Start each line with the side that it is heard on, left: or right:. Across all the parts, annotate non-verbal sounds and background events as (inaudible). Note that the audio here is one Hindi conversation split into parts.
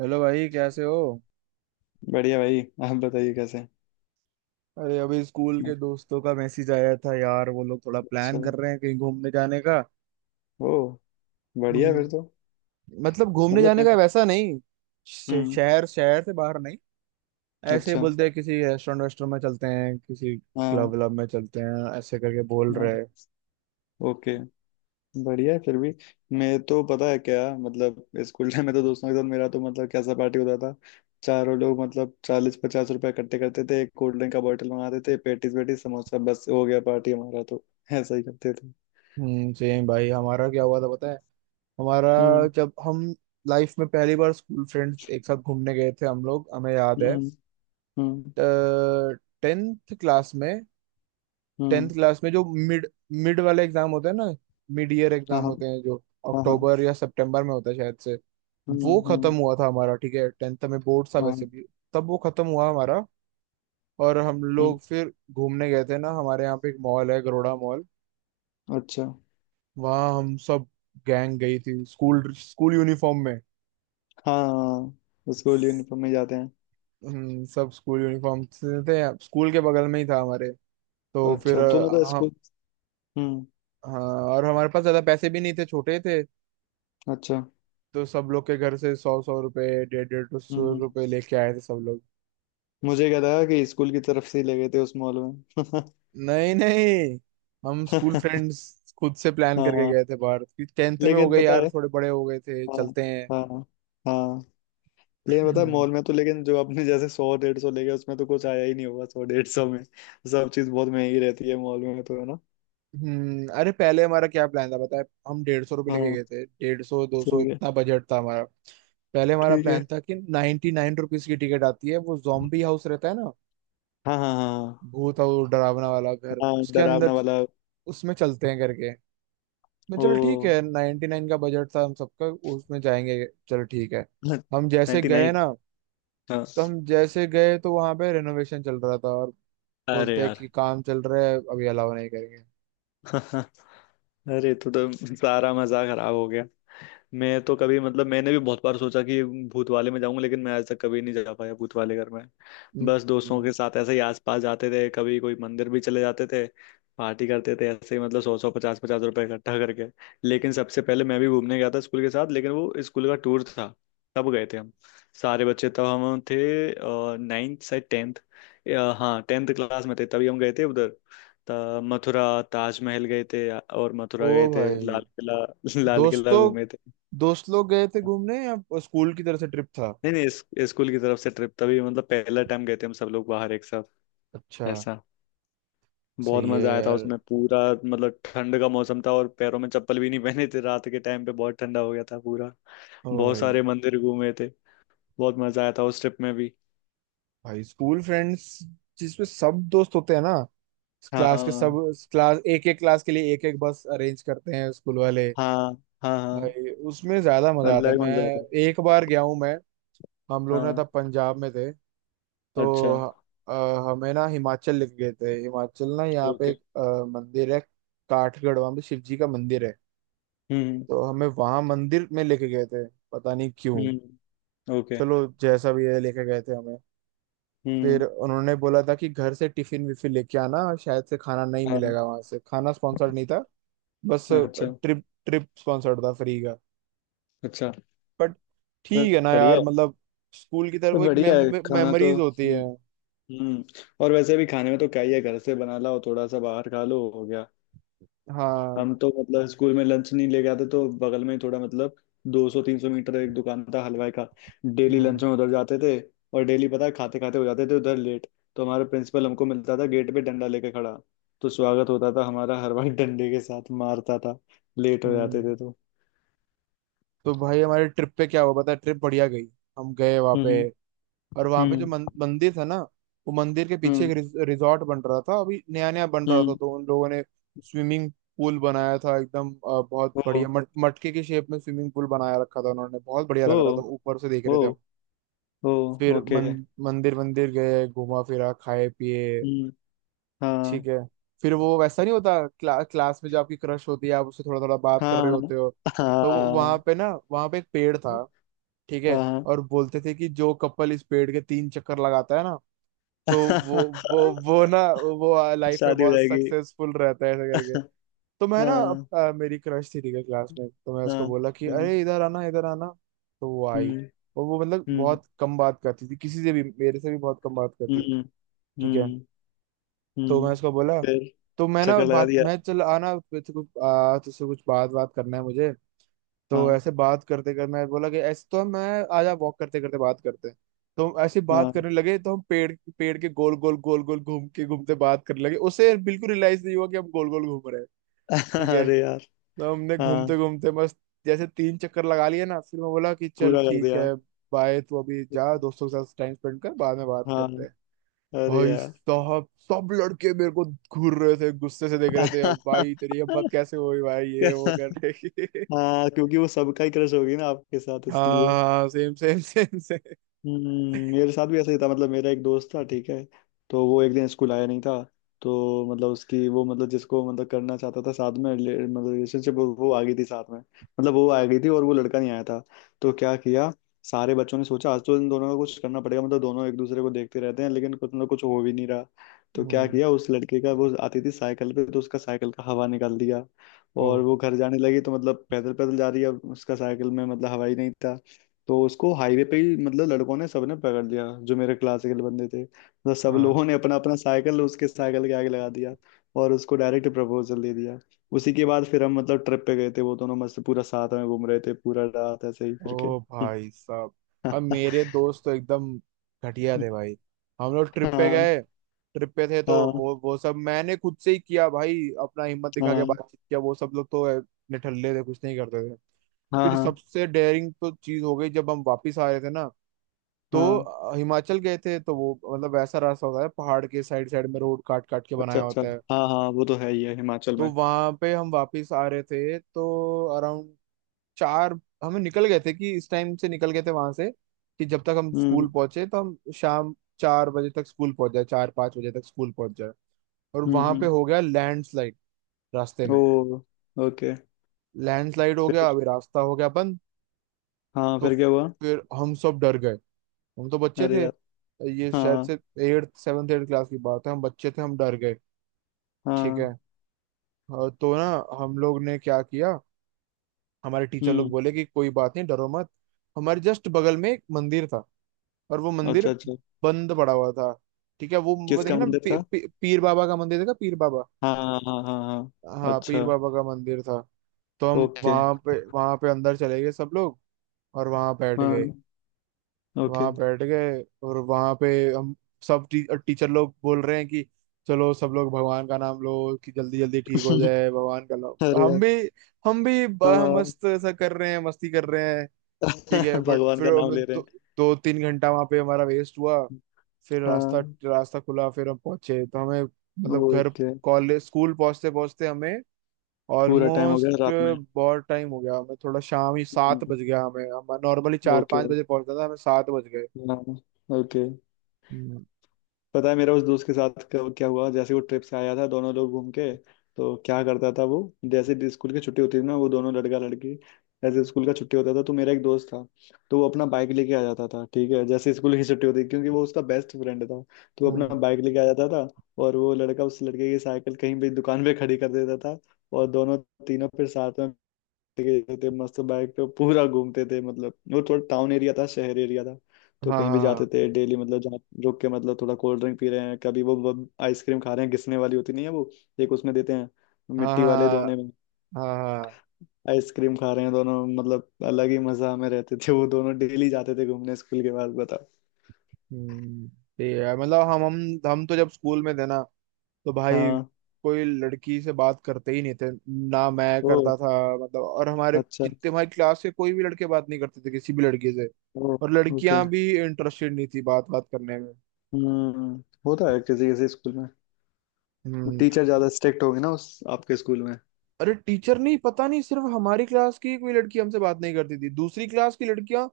right: हेलो भाई कैसे हो।
left: बढ़िया भाई। आप बताइए कैसे हैं?
right: अरे अभी स्कूल के
left: मतलब।
right: दोस्तों का मैसेज आया था यार वो लोग थोड़ा प्लान कर
left: चलो।
right: रहे हैं कहीं घूमने जाने का।
left: ओ। बढ़िया फिर तो।
right: हम्म, मतलब घूमने
left: मतलब
right: जाने
left: मैं।
right: का वैसा नहीं। श-
left: हम्म।
right: शहर शहर से बाहर नहीं। ऐसे ही
left: अच्छा।
right: बोलते हैं किसी रेस्टोरेंट वेस्टोरेंट में चलते हैं किसी
left: हाँ।
right: क्लब व्लब में चलते हैं ऐसे करके बोल
left: हाँ।
right: रहे हैं।
left: ओके। बढ़िया है फिर भी। मैं तो पता है क्या मतलब स्कूल टाइम में तो दोस्तों के साथ मेरा तो मतलब कैसा पार्टी होता था। चारों लोग मतलब 40-50 रुपए इकट्ठे करते थे एक कोल्ड ड्रिंक का बॉटल मंगाते थे पेटीज वेटीज समोसा बस हो गया पार्टी हमारा तो। ऐसा ही करते थे।
right: सेम भाई हमारा क्या हुआ था पता है। हमारा
left: हम्म।
right: जब हम लाइफ में पहली बार स्कूल फ्रेंड्स एक साथ घूमने गए थे हम लोग हमें याद है।
left: हम्म। हम्म।
right: 10th क्लास में। 10th
left: हम्म।
right: क्लास में जो मिड मिड वाला एग्जाम होता है ना। मिड ईयर
left: हाँ।
right: एग्जाम
left: हाँ।
right: होते हैं जो
left: हाँ। हाँ।
right: अक्टूबर या सितंबर में होता है शायद से।
left: हम्म।
right: वो खत्म
left: हम्म।
right: हुआ था हमारा ठीक है 10th में बोर्ड था
left: हाँ।
right: वैसे भी। तब वो खत्म हुआ हमारा। और हम
left: हम्म।
right: लोग फिर घूमने गए थे ना हमारे यहाँ पे एक मॉल है गरोड़ा मॉल।
left: अच्छा।
right: वहाँ हम सब गैंग गई थी स्कूल स्कूल यूनिफॉर्म में।
left: हाँ स्कूल यूनिफॉर्म में जाते हैं।
right: सब स्कूल यूनिफॉर्म से थे। स्कूल के बगल में ही था हमारे। तो फिर
left: अच्छा तो मतलब
right: हम।
left: स्कूल। हम्म।
right: हाँ। और हमारे पास ज्यादा पैसे भी नहीं थे छोटे थे।
left: अच्छा।
right: तो सब लोग के घर से 100-100 रुपए 150-150 200
left: हम्म।
right: रुपए लेके आए थे सब लोग।
left: मुझे क्या था कि स्कूल की तरफ से ही ले गए थे उस मॉल में।
right: नहीं नहीं हम स्कूल फ्रेंड्स खुद से
left: (laughs)
right: प्लान करके
left: हाँ।
right: गए थे बाहर कि टेंथ में हो
left: लेकिन
right: गए
left: पता
right: यार
left: है।
right: थोड़े बड़े हो गए थे
left: हाँ।
right: चलते हैं।
left: हाँ। हाँ। लेकिन पता है मॉल में
right: (clears throat)
left: तो लेकिन जो आपने जैसे 100-150 ले गए उसमें तो कुछ आया ही नहीं होगा 100-150 में। सब चीज बहुत महंगी रहती है मॉल में तो है ना।
right: अरे पहले हमारा क्या प्लान था बताए हम 150 रुपये लेके
left: हाँ।
right: गए थे 150 200
left: ठीक है।
right: इतना बजट था हमारा। पहले हमारा
left: ठीक है।
right: प्लान था कि 99 रुपीज की टिकट आती है वो जॉम्बी हाउस रहता है ना।
left: हाँ। हाँ। हाँ।
right: भूत और डरावना वाला घर
left: हाँ
right: उसके अंदर
left: डरावना वाला।
right: उसमें चलते हैं करके। मैं
left: ओ।
right: चलो ठीक है 99 का बजट था हम सबका। उसमें जाएंगे चलो ठीक है।
left: (laughs)
right: हम जैसे
left: नाइनटी
right: गए
left: नाइन।
right: ना
left: हाँ।
right: तो हम जैसे गए तो वहां पे रेनोवेशन चल रहा था और
left: अरे
right: बोलते हैं
left: यार।
right: कि काम चल रहा है अभी अलाउ नहीं करेंगे।
left: (laughs) अरे तो सारा मजा खराब हो गया। मैं तो कभी मतलब मैंने भी बहुत बार सोचा कि भूत वाले में जाऊंगा लेकिन मैं आज तक कभी नहीं जा पाया भूत वाले घर में। बस दोस्तों के
right: हम्म,
left: साथ ऐसे ही आसपास जाते थे कभी कोई मंदिर भी चले जाते थे। पार्टी करते थे ऐसे ही मतलब सौ सौ पचास पचास रुपए इकट्ठा करके। लेकिन सबसे पहले मैं भी घूमने गया था स्कूल के साथ लेकिन वो स्कूल का टूर था। तब गए थे हम। सारे बच्चे तब हम थे। नाइन्थ से टेंथ। हाँ टेंथ क्लास में थे तभी हम गए थे उधर। मथुरा। ताजमहल गए थे और
right: ओ
left: मथुरा गए थे लाल
right: भाई।
left: किला। (laughs) लाल किला
right: दोस्तों
left: घूमे थे।
right: दोस्त लोग गए थे घूमने या स्कूल की तरफ से ट्रिप था।
left: नहीं नहीं स्कूल की तरफ से ट्रिप तभी मतलब पहला टाइम गए थे हम सब लोग बाहर एक साथ।
right: अच्छा।
left: ऐसा। बहुत
right: सही है
left: मजा आया था
right: यार।
left: उसमें पूरा मतलब ठंड का मौसम था और पैरों में चप्पल भी नहीं पहने थे रात के टाइम पे बहुत ठंडा हो गया था पूरा।
right: ओ
left: बहुत
right: भाई।
left: सारे मंदिर घूमे थे। बहुत मजा आया था उस ट्रिप में भी।
right: भाई स्कूल फ्रेंड्स जिसमें सब दोस्त होते हैं ना। क्लास के सब।
left: हाँ।
right: क्लास एक एक क्लास के लिए एक एक बस अरेंज करते हैं स्कूल वाले।
left: हाँ। हाँ। हाँ।
right: भाई उसमें ज्यादा मजा आता है
left: अलग
right: मैं।
left: मजा आता है।
right: एक बार गया हूँ मैं। हम लोग ना तब
left: हाँ।
right: पंजाब में थे।
left: अच्छा।
right: तो अ, हमें ना हिमाचल लेके गए थे। हिमाचल ना यहाँ पे
left: ओके।
right: एक मंदिर है। काठगढ़ वहाँ पे शिव जी का मंदिर है।
left: हम्म।
right: तो हमें वहाँ मंदिर में लेके गए थे। पता नहीं क्यों।
left: हम्म। ओके।
right: चलो जैसा भी है लेके गए थे हमें। फिर
left: हम्म।
right: उन्होंने बोला था कि घर से टिफिन विफिन लेके आना शायद से खाना नहीं
left: हाँ।
right: मिलेगा वहां से खाना स्पॉन्सर्ड नहीं था। बस।
left: अच्छा।
right: ट्रिप ट्रिप स्पॉन्सर्ड था फ्री का।
left: अच्छा।
right: बट ठीक है
left: बस
right: ना
left: बढ़िया
right: यार
left: है।
right: मतलब। स्कूल की
left: तो
right: तरफ एक
left: बढ़िया है खाना तो
right: मेमोरीज होती
left: हम्म।
right: है।
left: हम्म और वैसे भी खाने में तो क्या ही है घर से बना लाओ थोड़ा सा बाहर खा लो हो गया।
right: हाँ।
left: हम तो मतलब स्कूल में लंच नहीं लेके आते तो बगल में ही थोड़ा मतलब 200-300 मीटर एक दुकान था हलवाई का। डेली
right: हम्म
left: लंच में उधर जाते थे। और डेली पता है खाते खाते हो जाते थे उधर लेट। तो हमारा प्रिंसिपल हमको मिलता था गेट पे डंडा लेके खड़ा। तो स्वागत होता था हमारा हलवाई डंडे के साथ मारता था। लेट हो
right: हम्म।
left: जाते थे तो।
right: तो भाई हमारे ट्रिप पे क्या हुआ पता है ट्रिप बढ़िया गई। हम गए वहाँ पे
left: हम्म।
right: और वहाँ पे जो
left: हम्म।
right: मंदिर था ना। वो मंदिर के पीछे एक
left: हम्म।
right: रिजॉर्ट बन रहा था अभी नया नया बन रहा था
left: हम्म।
right: तो उन लोगों ने स्विमिंग पूल बनाया था एकदम बहुत
left: ओ।
right: बढ़िया मटके की शेप में स्विमिंग पूल बनाया रखा था उन्होंने बहुत बढ़िया
left: ओ।
right: लग रहा था ऊपर से देख
left: ओ।
right: रहे थे हम।
left: ओ।
right: फिर
left: ओके।
right: मन, मंदिर मंदिर गए घूमा फिरा खाए पिए।
left: हम्म। हाँ।
right: ठीक है। फिर वो वैसा नहीं होता क्लास में जो आपकी क्रश होती है आप उससे थोड़ा थोड़ा बात कर रहे
left: हाँ।
right: होते हो। तो वहां
left: हाँ।
right: पे ना वहां पे एक पेड़ था। ठीक है।
left: हाँ।
right: और बोलते थे कि जो कपल इस पेड़ के 3 चक्कर लगाता है ना। तो वो वो
left: (laughs)
right: वो लाइफ में
left: शादी हो
right: बहुत
left: जाएगी।
right: सक्सेसफुल रहता है ऐसा करके। तो मैं ना
left: हाँ।
right: मेरी क्रश थी ठीक है क्लास में तो मैं उसको
left: हाँ।
right: बोला कि अरे इधर आना इधर आना। तो वो आई।
left: हम्म। हम्म।
right: और वो मतलब
left: हम्म।
right: बहुत कम बात करती थी किसी से भी मेरे से भी बहुत कम बात करती
left: हम्म।
right: थी। ठीक है।
left: हम्म।
right: तो मैं
left: हम्म।
right: उसको बोला।
left: फिर।
right: तो मैं ना
left: चक्कर लगा
right: बात
left: दिया।
right: मैं चल आना तुझसे कुछ तुझसे कुछ बात बात करना है मुझे। तो
left: हाँ।
right: ऐसे बात करते कर मैं बोला कि ऐसे तो मैं आज वॉक करते करते बात करते हैं। तो हम ऐसे बात
left: हाँ।
right: करने लगे तो हम पेड़ पेड़ के गोल गोल गोल गोल घूम के घूमते बात करने लगे उसे बिल्कुल रियलाइज नहीं हुआ कि हम गोल गोल घूम रहे हैं।
left: (laughs)
right: ठीक है।
left: अरे यार।
right: तो हमने घूमते
left: हाँ।
right: घूमते मस्त जैसे 3 चक्कर लगा लिए ना फिर मैं बोला कि चल
left: पूरा कर
right: ठीक
left: दिया।
right: है। बाय तू अभी जा दोस्तों के साथ टाइम स्पेंड कर बाद में बात
left: हाँ।
right: करते हैं।
left: अरे
right: भाई
left: यार।
right: साहब सब लड़के मेरे को घूर रहे थे गुस्से से देख रहे थे अब भाई तेरी
left: (laughs)
right: हिम्मत कैसे हुई भाई ये वो करने की।
left: हाँ क्योंकि वो सबका ही क्रश होगी ना आपके साथ
right: (laughs)
left: इसलिए।
right: हाँ सेम सेम सेम सेम।
left: मेरे साथ भी ऐसा ही था मतलब मेरा एक दोस्त था ठीक है। तो वो एक दिन स्कूल आया नहीं था। तो मतलब उसकी वो मतलब जिसको मतलब करना चाहता था साथ में मतलब रिलेशनशिप वो आ गई थी साथ में मतलब वो आ गई थी और वो लड़का नहीं आया था। तो क्या किया। सारे बच्चों ने सोचा आज तो इन दोनों को कुछ करना पड़ेगा मतलब दोनों एक दूसरे को देखते रहते हैं लेकिन कुछ ना कुछ हो भी नहीं रहा। तो क्या
right: हम्म।
left: किया उस लड़के का वो आती थी साइकिल पे तो उसका साइकिल का हवा निकाल दिया।
right: ओ।
left: और वो घर जाने लगी तो मतलब पैदल पैदल जा रही है अब उसका साइकिल में मतलब हवा ही नहीं था। तो उसको हाईवे पे ही मतलब लड़कों ने सबने पकड़ लिया जो मेरे क्लासिकल बंदे थे मतलब सब
right: हाँ।
left: लोगों ने अपना अपना साइकिल उसके साइकिल के आगे लगा दिया। और उसको डायरेक्ट प्रपोजल दे दिया। उसी के बाद फिर हम मतलब ट्रिप पे गए थे वो दोनों मस्त पूरा साथ में घूम रहे थे पूरा रात ऐसे ही करके।
right: ओ
left: (laughs)
right: भाई साहब। अब मेरे दोस्त तो एकदम घटिया थे भाई। हम लोग ट्रिप पे
left: हाँ।
right: गए। ट्रिप पे थे तो
left: हाँ।
right: वो सब मैंने खुद से ही किया भाई अपना हिम्मत दिखा के
left: हाँ।
right: बातचीत किया वो सब लोग तो निठल्ले थे कुछ नहीं करते थे।
left: हाँ।
right: फिर
left: हाँ।
right: सबसे डेयरिंग तो चीज हो गई जब हम वापस आ रहे थे ना।
left: हाँ।
right: तो हिमाचल गए थे तो वो मतलब वैसा रास्ता होता है पहाड़ के साइड साइड में रोड काट काट के
left: अच्छा।
right: बनाया
left: अच्छा।
right: होता है।
left: हाँ हाँ वो तो है ही है हिमाचल
right: तो
left: में।
right: वहां पे हम वापस आ रहे थे तो अराउंड 4 हमें निकल गए थे कि इस टाइम से निकल गए थे वहां से कि जब तक हम
left: हम्म।
right: स्कूल पहुंचे तो हम शाम 4 बजे तक स्कूल पहुंच जाए 4-5 बजे तक स्कूल पहुंच जाए। और वहां पे
left: हम्म।
right: हो गया लैंडस्लाइड रास्ते
left: ओ।
right: में।
left: ओके।
right: लैंडस्लाइड हो गया
left: फिर।
right: अभी रास्ता हो गया बंद।
left: हाँ
right: तो
left: फिर क्या हुआ।
right: फिर हम सब डर गए। हम तो बच्चे
left: अरे
right: थे
left: यार।
right: ये शायद
left: हाँ।
right: से 8th 7th एट क्लास की बात है हम बच्चे थे हम डर गए। ठीक
left: हाँ।
right: है। हाँ, तो ना हम लोग ने क्या किया हमारे टीचर लोग
left: हम्म।
right: बोले कि कोई बात नहीं डरो मत। हमारे जस्ट बगल में एक मंदिर था और वो मंदिर
left: अच्छा। अच्छा।
right: बंद पड़ा हुआ था। ठीक है वो देखे
left: किसका
right: ना
left: मंदिर
right: पी,
left: था।
right: पी, पीर बाबा का मंदिर देखा पीर बाबा।
left: हाँ हाँ हाँ हाँ हाँ,
right: हाँ पीर
left: अच्छा।
right: बाबा का मंदिर था। तो हम
left: ओके।
right: वहां पे अंदर चले गए सब लोग। और वहां बैठ गए।
left: हाँ। ओके।
right: वहां बैठ गए और वहां पे हम सब टीचर लोग बोल रहे हैं कि चलो सब लोग भगवान का नाम लो। कि जल्दी जल्दी ठीक हो
left: (laughs)
right: जाए भगवान का नाम
left: अरे
right: हम
left: यार।
right: भी हम भी
left: हाँ।
right: मस्त ऐसा कर रहे हैं मस्ती कर रहे हैं। ठीक है
left: (laughs)
right: बट
left: भगवान
right: फिर
left: का नाम
right: हमें
left: ले रहे हैं।
right: 2-3 घंटा वहां पे हमारा वेस्ट हुआ। फिर रास्ता
left: हाँ।
right: रास्ता खुला फिर हम पहुंचे तो हमें मतलब घर
left: ओके।
right: कॉलेज स्कूल पहुंचते पहुंचते हमें
left: पूरा टाइम हो गया
right: ऑलमोस्ट
left: रात में।
right: बहुत टाइम हो गया हमें थोड़ा शाम ही सात
left: हम्म।
right: बज गया हमें हम नॉर्मली चार
left: ओके।
right: पाँच बजे पहुंचता था हमें 7 बज
left: हाँ। ओके।
right: गए।
left: पता है मेरा उस दोस्त के साथ कब क्या हुआ जैसे वो ट्रिप से आया था दोनों लोग घूम के। तो क्या करता था वो। जैसे स्कूल की छुट्टी होती थी ना वो दोनों लड़का लड़की। जैसे स्कूल का छुट्टी होता था तो मेरा एक दोस्त था। तो वो अपना बाइक लेके आ जाता था ठीक है जैसे स्कूल की छुट्टी होती क्योंकि वो उसका बेस्ट फ्रेंड था। तो वो अपना
right: हम्म,
left: बाइक लेके आ जाता था। और वो लड़का उस लड़के की साइकिल कहीं भी दुकान पे खड़ी कर देता था। और दोनों। तीनों फिर साथ में। गए थे मस्त बाइक पे पूरा घूमते थे मतलब वो थोड़ा टाउन एरिया था शहर एरिया था। तो
right: हाँ
left: कहीं भी जाते थे
right: हाँ
left: डेली मतलब जहाँ। रुक के मतलब थोड़ा कोल्ड ड्रिंक पी रहे हैं कभी वो आइसक्रीम खा रहे हैं घिसने वाली होती नहीं है वो। एक उसमें देते हैं।
right: हाँ
left: मिट्टी वाले
right: हाँ
left: दोने में।
right: हाँ हाँ, हाँ।
left: आइसक्रीम खा रहे हैं दोनों मतलब अलग ही मजा में रहते थे वो दोनों डेली जाते थे घूमने स्कूल के बाद बताओ।
right: हम्म। ठीक है मतलब हम तो जब स्कूल में थे ना। तो भाई
left: हाँ।
right: कोई लड़की से बात करते ही नहीं थे। ना मैं
left: ओ।
right: करता था। मतलब और हमारे
left: अच्छा।
right: जितने हमारी क्लास के कोई भी लड़के बात नहीं करते थे किसी भी लड़के से।
left: ओ।
right: और
left: ओके।
right: लड़कियां भी इंटरेस्टेड नहीं थी बात बात करने में।
left: होता है किसी किसी स्कूल में। वो
right: हम्म।
left: टीचर ज्यादा स्ट्रिक्ट होगी ना उस आपके स्कूल में।
right: अरे टीचर नहीं पता नहीं सिर्फ हमारी क्लास की कोई लड़की हमसे बात नहीं करती थी दूसरी क्लास की लड़कियां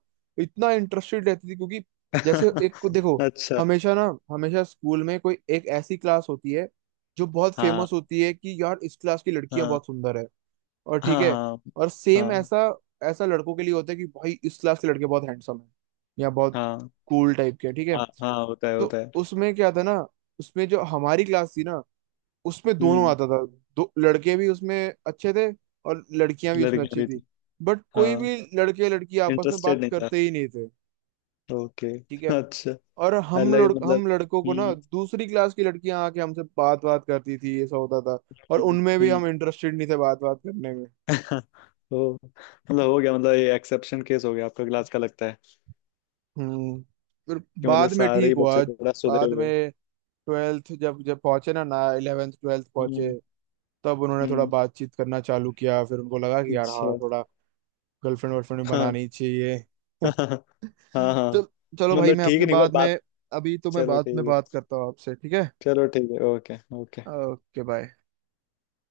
right: इतना इंटरेस्टेड रहती थी क्योंकि जैसे एक को
left: (laughs)
right: देखो
left: अच्छा।
right: हमेशा ना हमेशा स्कूल में कोई एक ऐसी क्लास होती है जो बहुत
left: हाँ।
right: फेमस होती है कि यार इस क्लास की लड़कियां
left: हाँ।
right: बहुत सुंदर है। और
left: हाँ।
right: ठीक है।
left: हाँ।
right: और सेम
left: हाँ।
right: ऐसा ऐसा लड़कों के लिए होता है कि भाई इस क्लास के लड़के बहुत हैंडसम है या बहुत
left: हाँ।
right: कूल टाइप के हैं, ठीक है।
left: हाँ। हाँ होता है
right: तो
left: होता है।
right: उसमें क्या था ना उसमें जो हमारी क्लास थी ना उसमें दोनों
left: हम्म।
right: आता था दो लड़के भी उसमें अच्छे थे और लड़कियां भी उसमें
left: लड़कियां
right: अच्छी
left: भी
right: थी।
left: थी।
right: बट कोई
left: हाँ।
right: भी लड़के लड़की आपस में
left: इंटरेस्टेड
right: बात
left: नहीं था।
right: करते ही नहीं थे।
left: ओके।
right: ठीक है।
left: अच्छा।
right: और
left: अलग
right: हम
left: मतलब।
right: लड़कों को ना
left: हम्म।
right: दूसरी क्लास की लड़कियां आके हमसे बात बात करती थी ऐसा होता था। और
left: हम्म।
right: उनमें भी
left: हम्म।
right: हम इंटरेस्टेड नहीं थे बात बात करने में।
left: (laughs) ओ मतलब हो गया मतलब ये एक्सेप्शन केस हो गया आपका क्लास का लगता है।
right: हम्म फिर
left: कि मतलब
right: बाद में
left: सारे
right: ठीक
left: ही
right: हुआ।
left: बच्चे थोड़ा सुधरे
right: बाद में
left: हुए।
right: 12th जब जब पहुंचे ना ना 11th 12th पहुंचे।
left: हम्म।
right: तब उन्होंने थोड़ा
left: हम्म।
right: बातचीत करना चालू किया फिर उनको लगा कि यार हाँ
left: अच्छा।
right: थोड़ा गर्लफ्रेंड वर्लफ्रेंड
left: हाँ।
right: बनानी चाहिए। (laughs)
left: हाँ। हाँ। हाँ। हाँ।
right: चल चलो भाई
left: मतलब
right: मैं
left: ठीक
right: आपसे
left: नहीं हुआ
right: बाद में।
left: बात।
right: अभी तो मैं
left: चलो
right: बाद
left: ठीक
right: में
left: है।
right: बात करता हूँ आपसे ठीक है।
left: चलो ठीक है ओके ओके।
right: Okay bye.